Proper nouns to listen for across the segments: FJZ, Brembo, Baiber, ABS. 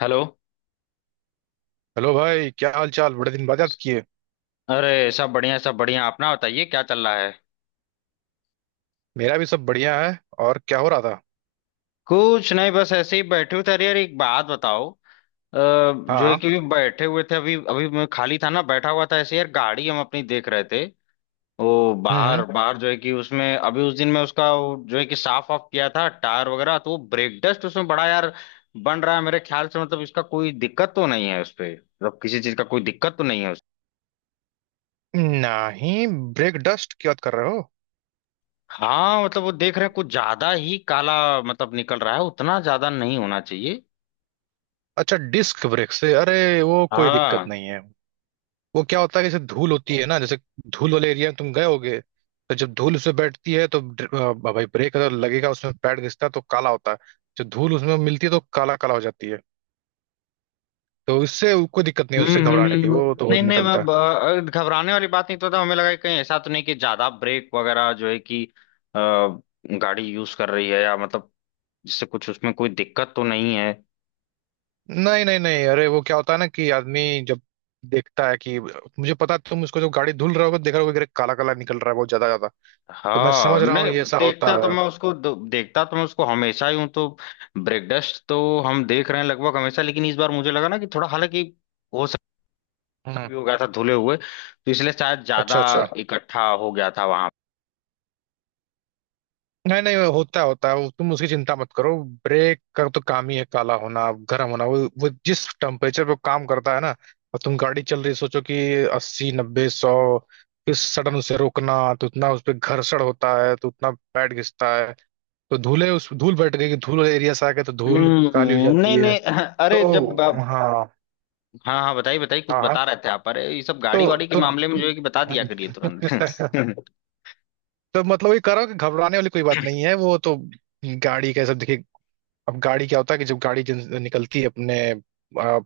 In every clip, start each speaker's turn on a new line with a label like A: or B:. A: Hello.
B: Hello भाई, क्या हाल चाल? बड़े दिन बाद याद किए।
A: अरे, सब बढ़िया, सब बढ़िया। अपना बताइए, क्या चल रहा है?
B: मेरा भी सब बढ़िया है। और क्या हो रहा था?
A: कुछ नहीं, बस ऐसे ही बैठे हुए थे। अरे यार, एक बात बताओ। जो है
B: हाँ।
A: कि अभी बैठे हुए थे, अभी अभी मैं खाली था ना, बैठा हुआ था ऐसे। यार गाड़ी हम अपनी देख रहे थे। वो बाहर
B: हम्म।
A: बाहर जो है कि उसमें, अभी उस दिन मैं उसका वो जो है कि साफ ऑफ किया था, टायर वगैरह, तो वो ब्रेक डस्ट उसमें बड़ा यार बन रहा है मेरे ख्याल से। मतलब इसका कोई दिक्कत तो नहीं है उस पे? मतलब किसी चीज का कोई दिक्कत तो नहीं है?
B: नहीं। ब्रेक डस्ट की बात कर रहे हो?
A: हाँ, मतलब वो देख रहे हैं कुछ ज्यादा ही काला, मतलब निकल रहा है। उतना ज्यादा नहीं होना चाहिए।
B: अच्छा, डिस्क ब्रेक से? अरे, वो कोई दिक्कत
A: हाँ।
B: नहीं है। वो क्या होता है कि जैसे धूल होती है ना, जैसे धूल वाले एरिया में तुम गए होगे, तो जब धूल उसमें बैठती है तो भाई ब्रेक अगर लगेगा उसमें पैड घिसता है तो काला होता है। जो धूल उसमें मिलती है तो काला काला हो जाती है। तो इससे कोई दिक्कत नहीं है,
A: हम्म
B: उससे घबराने की,
A: हम्म।
B: वो तो
A: नहीं नहीं, मैं
B: निकलता है।
A: घबराने वाली बात नहीं तो था, हमें लगा कि कहीं ऐसा तो नहीं कि ज्यादा ब्रेक वगैरह जो है कि अ, गाड़ी यूज कर रही है, या मतलब जिससे कुछ उसमें कोई दिक्कत तो नहीं है।
B: नहीं नहीं नहीं, अरे वो क्या होता है ना कि आदमी जब देखता है कि मुझे पता है, तुम उसको जो गाड़ी धुल रहे होगे देख रहे होगे, काला काला निकल रहा है बहुत ज्यादा ज्यादा, तो मैं
A: हाँ
B: समझ रहा हूँ
A: नहीं,
B: ये ऐसा होता है।
A: देखता तो मैं उसको हमेशा ही हूँ, तो ब्रेक डस्ट तो हम देख रहे हैं लगभग हमेशा, लेकिन इस बार मुझे लगा ना कि थोड़ा, हालांकि हो
B: हम्म।
A: भी हो गया था धुले हुए, तो इसलिए शायद
B: अच्छा
A: ज्यादा
B: अच्छा।
A: इकट्ठा हो गया था वहां।
B: नहीं नहीं, वो होता है होता है, वो तुम उसकी चिंता मत करो। ब्रेक का तो काम ही है काला होना, गर्म होना। वो जिस टेम्परेचर पे काम करता है ना। और तुम गाड़ी चल रही है, सोचो कि 80, 90, 100, फिर सडन उसे रोकना, तो उतना उस पर घर्षण होता है तो उतना पैड घिसता है। तो धूले उस धूल बैठ गई कि धूल वाले एरिया से आ गए तो धूल काली हो जाती
A: नहीं
B: है।
A: नहीं, अरे जब
B: तो, हाँ
A: हाँ हाँ, बताइए बताइए, कुछ
B: हाँ।
A: बता रहे थे आप। अरे, ये सब गाड़ी
B: तो
A: वाड़ी के
B: तो
A: मामले में जो है कि बता दिया करिए तुरंत।
B: तो मतलब ये कह रहा हूँ कि घबराने वाली कोई बात नहीं है वो तो। गाड़ी का ये सब देखिए। अब गाड़ी क्या होता है कि जब गाड़ी निकलती है अपने आ,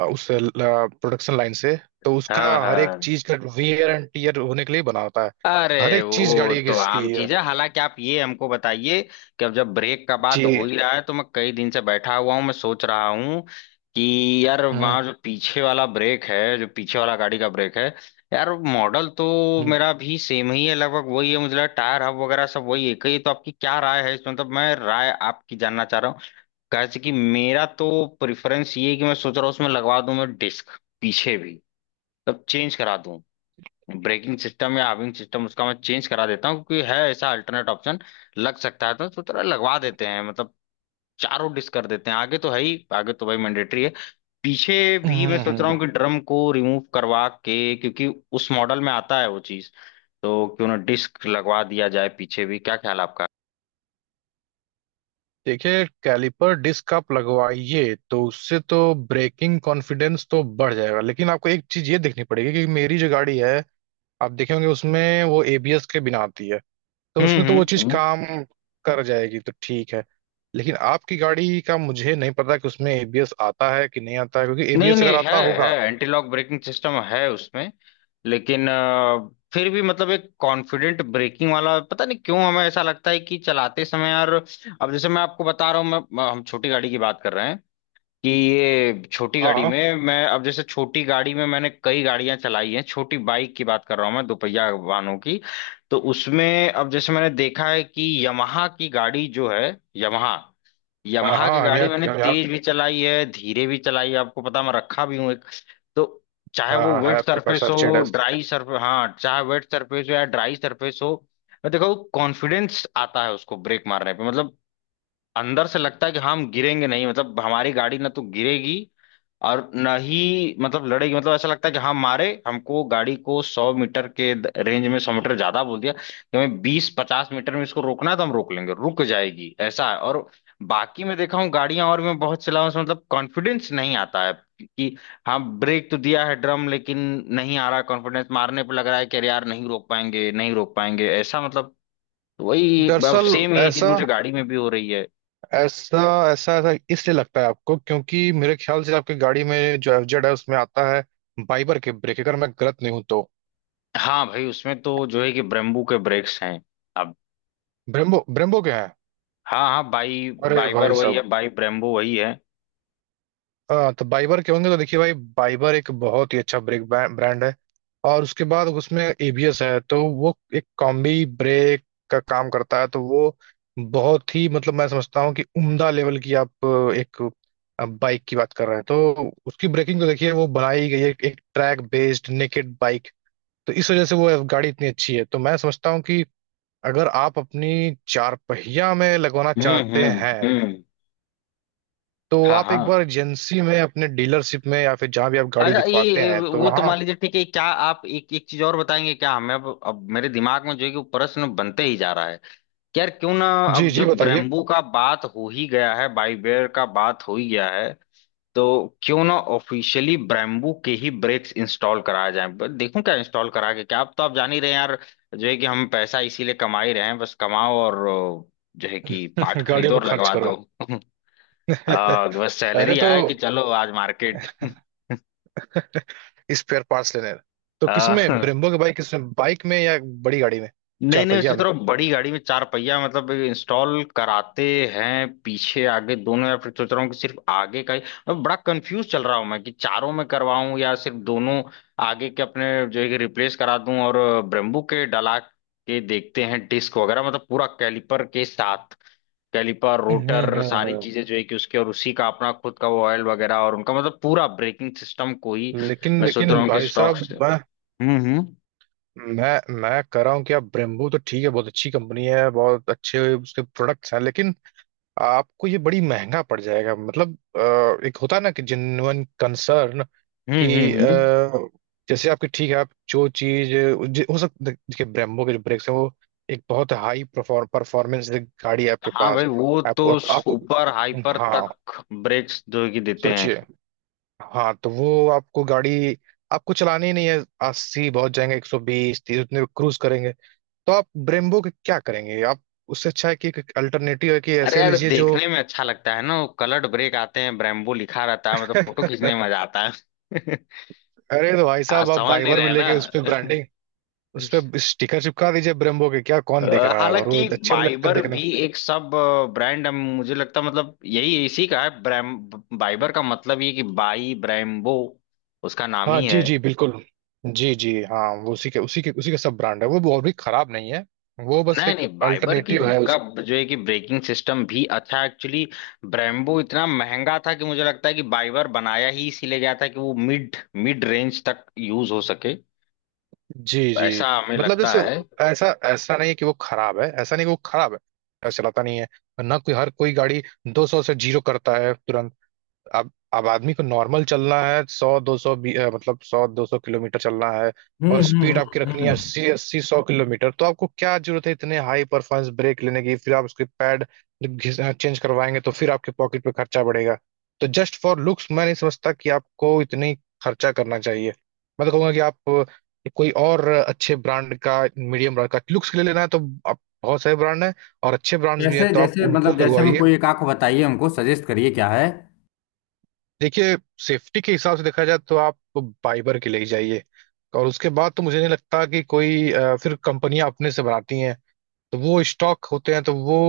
B: आ, उस प्रोडक्शन लाइन से, तो उसका
A: हाँ
B: हर एक
A: हाँ,
B: चीज का वेयर एंड टीयर होने के लिए बना होता है।
A: अरे
B: हर एक चीज
A: वो
B: गाड़ी की
A: तो
B: घिसती
A: आम
B: है।
A: चीज है। हालांकि आप ये हमको बताइए कि अब जब ब्रेक का बात हो
B: जी।
A: ही रहा है, तो मैं कई दिन से बैठा हुआ हूँ, मैं सोच रहा हूँ कि यार
B: हम्म
A: वहाँ जो पीछे वाला ब्रेक है, जो पीछे वाला गाड़ी का ब्रेक है, यार मॉडल तो
B: हम्म
A: मेरा भी सेम ही है, लगभग वही है, मुझे लगा टायर हब वगैरह सब वही एक ही है, तो आपकी क्या राय है इसमें, मतलब मैं राय आपकी जानना चाह रहा हूँ, कैसे? कि मेरा तो प्रेफरेंस ये है कि मैं सोच रहा हूँ उसमें लगवा दूं मैं डिस्क, पीछे भी, मतलब चेंज करा दूं, ब्रेकिंग सिस्टम या हार्विंग सिस्टम उसका मैं चेंज करा देता हूँ, क्योंकि है ऐसा अल्टरनेट ऑप्शन, लग सकता है, तो तरह लगवा देते हैं। मतलब चारों डिश कर देते हैं, आगे तो है ही, आगे तो भाई मैंडेटरी है। पीछे भी मैं सोच रहा
B: हम्म।
A: हूँ कि ड्रम को रिमूव करवा के, क्योंकि उस मॉडल में आता है वो चीज, तो क्यों ना डिस्क लगवा दिया जाए पीछे भी? क्या ख्याल है आपका?
B: देखिए, कैलिपर डिस्क आप लगवाइए तो उससे तो ब्रेकिंग कॉन्फिडेंस तो बढ़ जाएगा, लेकिन आपको एक चीज ये देखनी पड़ेगी कि मेरी जो गाड़ी है, आप देखेंगे उसमें वो एबीएस के बिना आती है, तो
A: हम्म
B: उसमें तो
A: हम्म
B: वो चीज
A: हम्म।
B: काम कर जाएगी तो ठीक है। लेकिन आपकी गाड़ी का मुझे नहीं पता कि उसमें एबीएस आता है कि नहीं आता है, क्योंकि
A: नहीं
B: एबीएस अगर
A: नहीं, है
B: आता
A: है
B: होगा।
A: एंटी लॉक ब्रेकिंग सिस्टम है उसमें। लेकिन फिर भी मतलब एक कॉन्फिडेंट ब्रेकिंग वाला पता नहीं क्यों हमें ऐसा लगता है कि चलाते समय यार, अब जैसे मैं आपको बता रहा हूँ, मैं हम छोटी गाड़ी की बात कर रहे हैं कि ये छोटी
B: हाँ
A: गाड़ी
B: हाँ
A: में मैं, अब जैसे छोटी गाड़ी में मैंने कई गाड़ियां चलाई हैं, छोटी बाइक की बात कर रहा हूँ मैं, दोपहिया वाहनों की। तो उसमें अब जैसे मैंने देखा है कि यमाहा की गाड़ी जो है यमाहा
B: हाँ
A: यमहा की
B: हाँ, हम
A: गाड़ी
B: यहाँ
A: मैंने
B: हम यहाँ
A: तेज भी चलाई है, धीरे भी चलाई है, आपको पता मैं रखा भी हूँ एक। तो चाहे
B: हाँ
A: वो
B: हाँ, है
A: वेट
B: आपके पास
A: सरफेस
B: एफजेड।
A: हो, ड्राई सरफेस, हाँ, चाहे वेट सरफेस हो या ड्राई सरफेस हो, मैं देखो कॉन्फिडेंस आता है उसको ब्रेक मारने पे, मतलब अंदर से लगता है कि हम गिरेंगे नहीं, मतलब हमारी गाड़ी ना तो गिरेगी और ना ही, मतलब लड़ेगी, मतलब ऐसा लगता है कि हम मारे हमको गाड़ी को 100 मीटर के रेंज में, 100 मीटर ज्यादा बोल दिया, कि हमें 20-50 मीटर में इसको रोकना है, तो हम रोक लेंगे, रुक जाएगी ऐसा है। और बाकी मैं देखा हूँ गाड़ियां और मैं बहुत चलाऊं उसमें, मतलब कॉन्फिडेंस नहीं आता है कि हाँ, ब्रेक तो दिया है ड्रम, लेकिन नहीं आ रहा कॉन्फिडेंस मारने पे, लग रहा है कि अरे यार, नहीं रोक पाएंगे, नहीं रोक पाएंगे, ऐसा मतलब वही अब
B: दरअसल
A: सेम यही चीज
B: ऐसा
A: मुझे गाड़ी में भी हो रही है।
B: ऐसा ऐसा ऐसा इसलिए लगता है आपको, क्योंकि मेरे ख्याल से आपकी गाड़ी में जो एफजेड है उसमें आता है, बाइबर के ब्रेक, अगर मैं गलत नहीं हूं तो।
A: हाँ भाई, उसमें तो जो है कि ब्रेम्बू के ब्रेक्स हैं। अब
B: ब्रेम्बो ब्रेम्बो के हैं।
A: हाँ हाँ, बाई
B: अरे
A: बाइबर
B: भाई
A: वही
B: साहब।
A: है, बाई ब्रेम्बू वही है।
B: हाँ तो बाइबर के होंगे तो देखिए भाई, बाइबर एक बहुत ही अच्छा ब्रेक ब्रांड है, और उसके बाद उसमें एबीएस है तो वो एक कॉम्बी ब्रेक का काम करता है, तो वो बहुत ही, मतलब मैं समझता हूँ कि उम्दा लेवल की आप एक बाइक की बात कर रहे हैं, तो उसकी ब्रेकिंग तो देखिए, वो बनाई गई है एक ट्रैक बेस्ड नेकेड बाइक। तो इस वजह से वो गाड़ी इतनी अच्छी है, तो मैं समझता हूँ कि अगर आप अपनी चार पहिया में लगवाना चाहते हैं,
A: हम्म,
B: तो
A: हाँ
B: आप
A: हाँ।
B: एक बार एजेंसी में, अपने डीलरशिप में, या फिर जहां भी आप गाड़ी
A: अच्छा,
B: दिखवाते
A: ये
B: हैं तो
A: वो तो
B: वहाँ।
A: मान लीजिए ठीक है, क्या आप एक एक चीज और बताएंगे क्या हमें? अब मेरे दिमाग में जो है कि वो प्रश्न बनते ही जा रहा है कि यार क्यों ना,
B: जी
A: अब
B: जी,
A: जब
B: बताइए।
A: ब्रेम्बू का बात हो ही गया है, बाइबेर का बात हो ही गया है, तो क्यों ना ऑफिशियली ब्रेम्बू के ही ब्रेक्स इंस्टॉल कराया जाए, बस देखूं क्या इंस्टॉल करा के। क्या, आप तो आप जान ही रहे हैं यार, जो है कि हम पैसा इसीलिए कमा ही रहे हैं, बस कमाओ और जो है कि पार्ट
B: गाड़ियों
A: खरीदो
B: पे
A: और
B: खर्च
A: लगवा दो।
B: करो।
A: बस
B: अरे
A: सैलरी आए कि
B: तो
A: चलो आज मार्केट।
B: स्पेयर पार्ट्स लेने, तो
A: आ,
B: किसमें ब्रेम्बो के? बाइक किसमें? बाइक में या बड़ी गाड़ी में?
A: नहीं
B: चार
A: नहीं,
B: पहिया
A: सोच
B: में।
A: रहा हूँ बड़ी गाड़ी में चार पहिया मतलब इंस्टॉल कराते हैं पीछे आगे दोनों, या फिर सोच रहा हूँ कि सिर्फ आगे का ही। मैं बड़ा कंफ्यूज चल रहा हूँ मैं कि चारों में करवाऊं या सिर्फ दोनों आगे के अपने जो है कि रिप्लेस करा दूं, और ब्रेम्बू के डला के देखते हैं डिस्क वगैरह, मतलब पूरा कैलिपर के साथ, कैलिपर
B: हम्म
A: रोटर
B: हम्म
A: सारी
B: हम्म।
A: चीजें जो है कि उसके, और उसी का अपना खुद का वो ऑयल वगैरह, और उनका मतलब पूरा ब्रेकिंग सिस्टम को ही
B: लेकिन
A: मैं सोच रहा
B: लेकिन
A: हूँ कि
B: भाई
A: स्टॉक।
B: साहब, मैं
A: हम्म हम्म
B: मैं मैं कह रहा हूँ कि आप ब्रेम्बू तो ठीक है, बहुत अच्छी कंपनी है, बहुत अच्छे उसके प्रोडक्ट्स हैं, लेकिन आपको ये बड़ी महंगा पड़ जाएगा, मतलब एक होता है ना कि जेन्युइन कंसर्न,
A: हम्म
B: कि
A: हम्म हम्म।
B: अ, जैसे आपकी ठीक है, आप जो चीज हो सकता है, देखिए ब्रेम्बो के जो ब्रेक्स हैं वो एक बहुत हाई परफॉर्मेंस गाड़ी है आपके
A: हाँ भाई,
B: पास।
A: वो
B: आपको
A: तो
B: आप, आपको
A: सुपर हाइपर
B: हाँ,
A: तक ब्रेक्स जो कि देते हैं।
B: सोचिए, हाँ तो वो आपको गाड़ी आपको चलानी ही नहीं है। अस्सी बहुत जाएंगे, 120, 130 उतने क्रूज करेंगे, तो आप ब्रेम्बो के क्या करेंगे? आप, उससे अच्छा है कि अल्टरनेटिव है कि
A: अरे
B: ऐसे
A: यार,
B: लीजिए जो
A: देखने में अच्छा लगता है ना, वो कलर्ड ब्रेक आते हैं, ब्रेम्बो लिखा रहता है, मतलब फोटो खींचने में मजा आता है।
B: अरे तो भाई
A: आप
B: साहब, आप
A: समझ नहीं
B: बाइबर भी
A: रहे ना?
B: लेके उस पे ब्रांडिंग, उस पे स्टिकर चिपका दीजिए ब्रेम्बो के, क्या
A: अ,
B: कौन देख रहा है, और वो
A: हालांकि
B: अच्छे भी लगते हैं
A: बाइबर
B: देखने
A: भी
B: में।
A: एक सब ब्रांड मुझे लगता है, मतलब यही इसी का है ब्रैम, बाइबर का मतलब ये कि बाई ब्रेम्बो, उसका नाम
B: हाँ
A: ही
B: जी
A: है।
B: जी, बिल्कुल। जी जी, हाँ वो उसी के सब ब्रांड है, वो और भी खराब नहीं है। वो बस
A: नहीं
B: एक
A: नहीं, बाइबर की
B: अल्टरनेटिव है
A: का
B: उस।
A: जो है कि ब्रेकिंग सिस्टम भी अच्छा है। एक्चुअली ब्रेम्बो इतना महंगा था कि मुझे लगता है कि बाइबर बनाया ही इसीलिए गया था कि वो मिड मिड रेंज तक यूज हो सके।
B: जी जी।
A: ऐसा हमें
B: मतलब
A: लगता
B: जैसे
A: है।
B: ऐसा ऐसा नहीं है कि वो खराब है, ऐसा नहीं कि वो खराब है। ऐसा चलाता नहीं है ना कोई, हर कोई गाड़ी 200 से जीरो करता है तुरंत। अब आदमी को नॉर्मल चलना है, सौ दो सौ, मतलब 100-200 किलोमीटर चलना है, और
A: हम्म
B: स्पीड
A: हम्म
B: आपकी
A: हम्म
B: रखनी है
A: हम्म।
B: 80, 80-100 किलोमीटर, तो आपको क्या जरूरत है इतने हाई परफॉर्मेंस ब्रेक लेने की? फिर आप उसके पैड जब चेंज करवाएंगे तो फिर आपके पॉकेट पे खर्चा बढ़ेगा। तो जस्ट फॉर लुक्स मैं नहीं समझता कि आपको इतनी खर्चा करना चाहिए। मैं तो कहूंगा कि आप कोई और अच्छे ब्रांड का, मीडियम ब्रांड का, लुक्स के लिए लेना है तो आप बहुत सारे ब्रांड है, और अच्छे ब्रांड्स भी हैं
A: जैसे
B: तो आप
A: जैसे,
B: उनको
A: मतलब जैसे में
B: लगवाइए।
A: कोई एक आंख बताइए, हमको सजेस्ट करिए क्या है?
B: देखिए, सेफ्टी के हिसाब से देखा जाए तो आप बाइबर के ले ही जाइए, और उसके बाद तो मुझे नहीं लगता कि कोई फिर कंपनियां अपने से बनाती हैं तो वो स्टॉक होते हैं, तो वो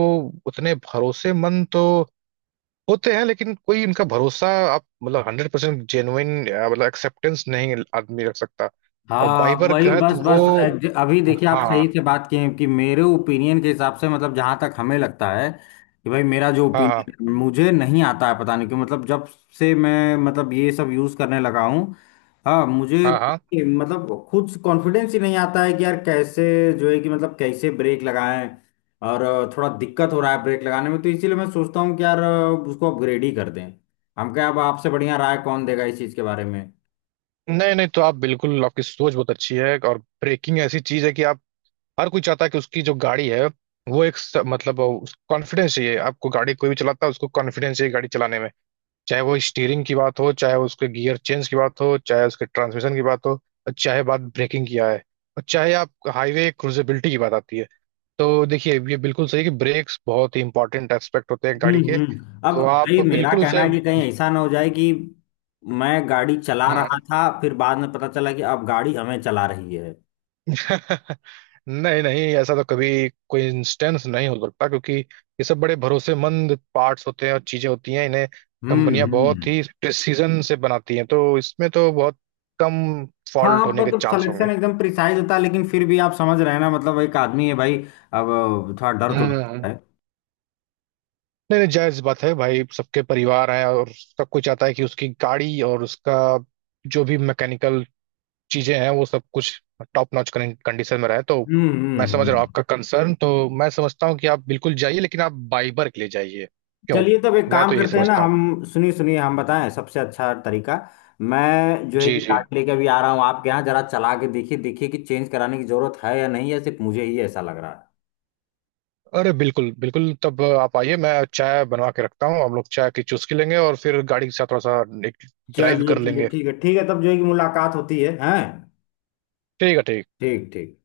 B: उतने भरोसेमंद तो होते हैं, लेकिन कोई उनका भरोसा, आप मतलब 100% जेन्युइन मतलब एक्सेप्टेंस नहीं आदमी रख सकता। और
A: हाँ
B: बाइबर
A: वही,
B: का है तो
A: बस
B: वो।
A: बस अभी देखिए, आप सही
B: हाँ
A: से बात किए हैं कि मेरे ओपिनियन के हिसाब से, मतलब जहां तक हमें लगता है कि भाई, मेरा जो
B: हाँ हाँ
A: ओपिनियन मुझे नहीं आता है पता नहीं क्यों, मतलब जब से मैं मतलब ये सब यूज करने लगा हूँ, हाँ, मुझे
B: हाँ हाँ।
A: मतलब खुद कॉन्फिडेंस ही नहीं आता है कि यार कैसे जो है कि मतलब कैसे ब्रेक लगाएं, और थोड़ा दिक्कत हो रहा है ब्रेक लगाने में, तो इसीलिए मैं सोचता हूँ कि यार उसको अपग्रेड ही कर दें। हम क्या, अब आपसे बढ़िया राय कौन देगा इस चीज के बारे में?
B: नहीं नहीं, तो आप बिल्कुल, आपकी सोच बहुत अच्छी है, और ब्रेकिंग ऐसी चीज है कि हर कोई चाहता है कि उसकी जो गाड़ी है वो एक मतलब कॉन्फिडेंस चाहिए, आपको, गाड़ी कोई भी चलाता है उसको कॉन्फिडेंस चाहिए गाड़ी चलाने में, चाहे वो स्टीयरिंग की बात हो, चाहे उसके गियर चेंज की बात हो, चाहे उसके ट्रांसमिशन की बात हो, और चाहे बात ब्रेकिंग की आए, और चाहे आप हाईवे क्रूजेबिलिटी की बात आती है। तो देखिए, ये बिल्कुल सही कि ब्रेक्स बहुत ही इंपॉर्टेंट एस्पेक्ट होते हैं गाड़ी के,
A: अब
B: तो आप
A: भाई मेरा
B: बिल्कुल
A: कहना
B: उसे
A: है कि कहीं ऐसा ना हो जाए कि मैं गाड़ी चला रहा था फिर बाद में पता चला कि अब गाड़ी हमें चला रही है।
B: नहीं नहीं, ऐसा तो कभी कोई इंस्टेंस नहीं हो सकता, क्योंकि ये सब बड़े भरोसेमंद पार्ट्स होते हैं और चीजें होती हैं, इन्हें कंपनियां बहुत
A: हम्म,
B: ही प्रिसीजन से बनाती हैं, तो इसमें तो बहुत कम
A: हाँ,
B: फॉल्ट
A: आप
B: होने के
A: मतलब
B: चांस
A: सिलेक्शन
B: होंगे।
A: एकदम प्रिसाइज होता है, लेकिन फिर भी आप समझ रहे हैं ना? मतलब एक आदमी है भाई, अब थोड़ा डर तो लगता
B: हम्म।
A: है।
B: नहीं नहीं, जायज बात है भाई, सबके परिवार हैं, और सब कोई चाहता है कि उसकी गाड़ी और उसका जो भी मैकेनिकल चीजें हैं वो सब कुछ टॉप नॉच कंडीशन में रहे, तो
A: हम्म
B: मैं
A: हम्म
B: समझ रहा हूँ
A: हम्म।
B: आपका कंसर्न, तो मैं समझता हूँ कि आप बिल्कुल जाइए, लेकिन आप बाइबर के लिए जाइए, क्यों,
A: चलिए, तब एक
B: मैं तो
A: काम
B: यही
A: करते हैं ना
B: समझता हूँ।
A: हम, सुनिए सुनिए, हम बताएं सबसे अच्छा तरीका। मैं जो है
B: जी
A: कि
B: जी।
A: गाड़ी लेके अभी आ रहा हूँ आपके यहाँ, जरा चला के देखिए, देखिए कि चेंज कराने की जरूरत है या नहीं, या सिर्फ मुझे ही ऐसा लग रहा है।
B: अरे बिल्कुल बिल्कुल, तब आप आइए, मैं चाय बनवा के रखता हूँ, हम लोग चाय की चुस्की लेंगे और फिर गाड़ी के साथ थोड़ा सा ड्राइव
A: चलिए
B: कर
A: चलिए,
B: लेंगे।
A: ठीक है ठीक है। तब जो है कि मुलाकात होती है हैं
B: ठीक है ठीक है।
A: ठीक ठीक।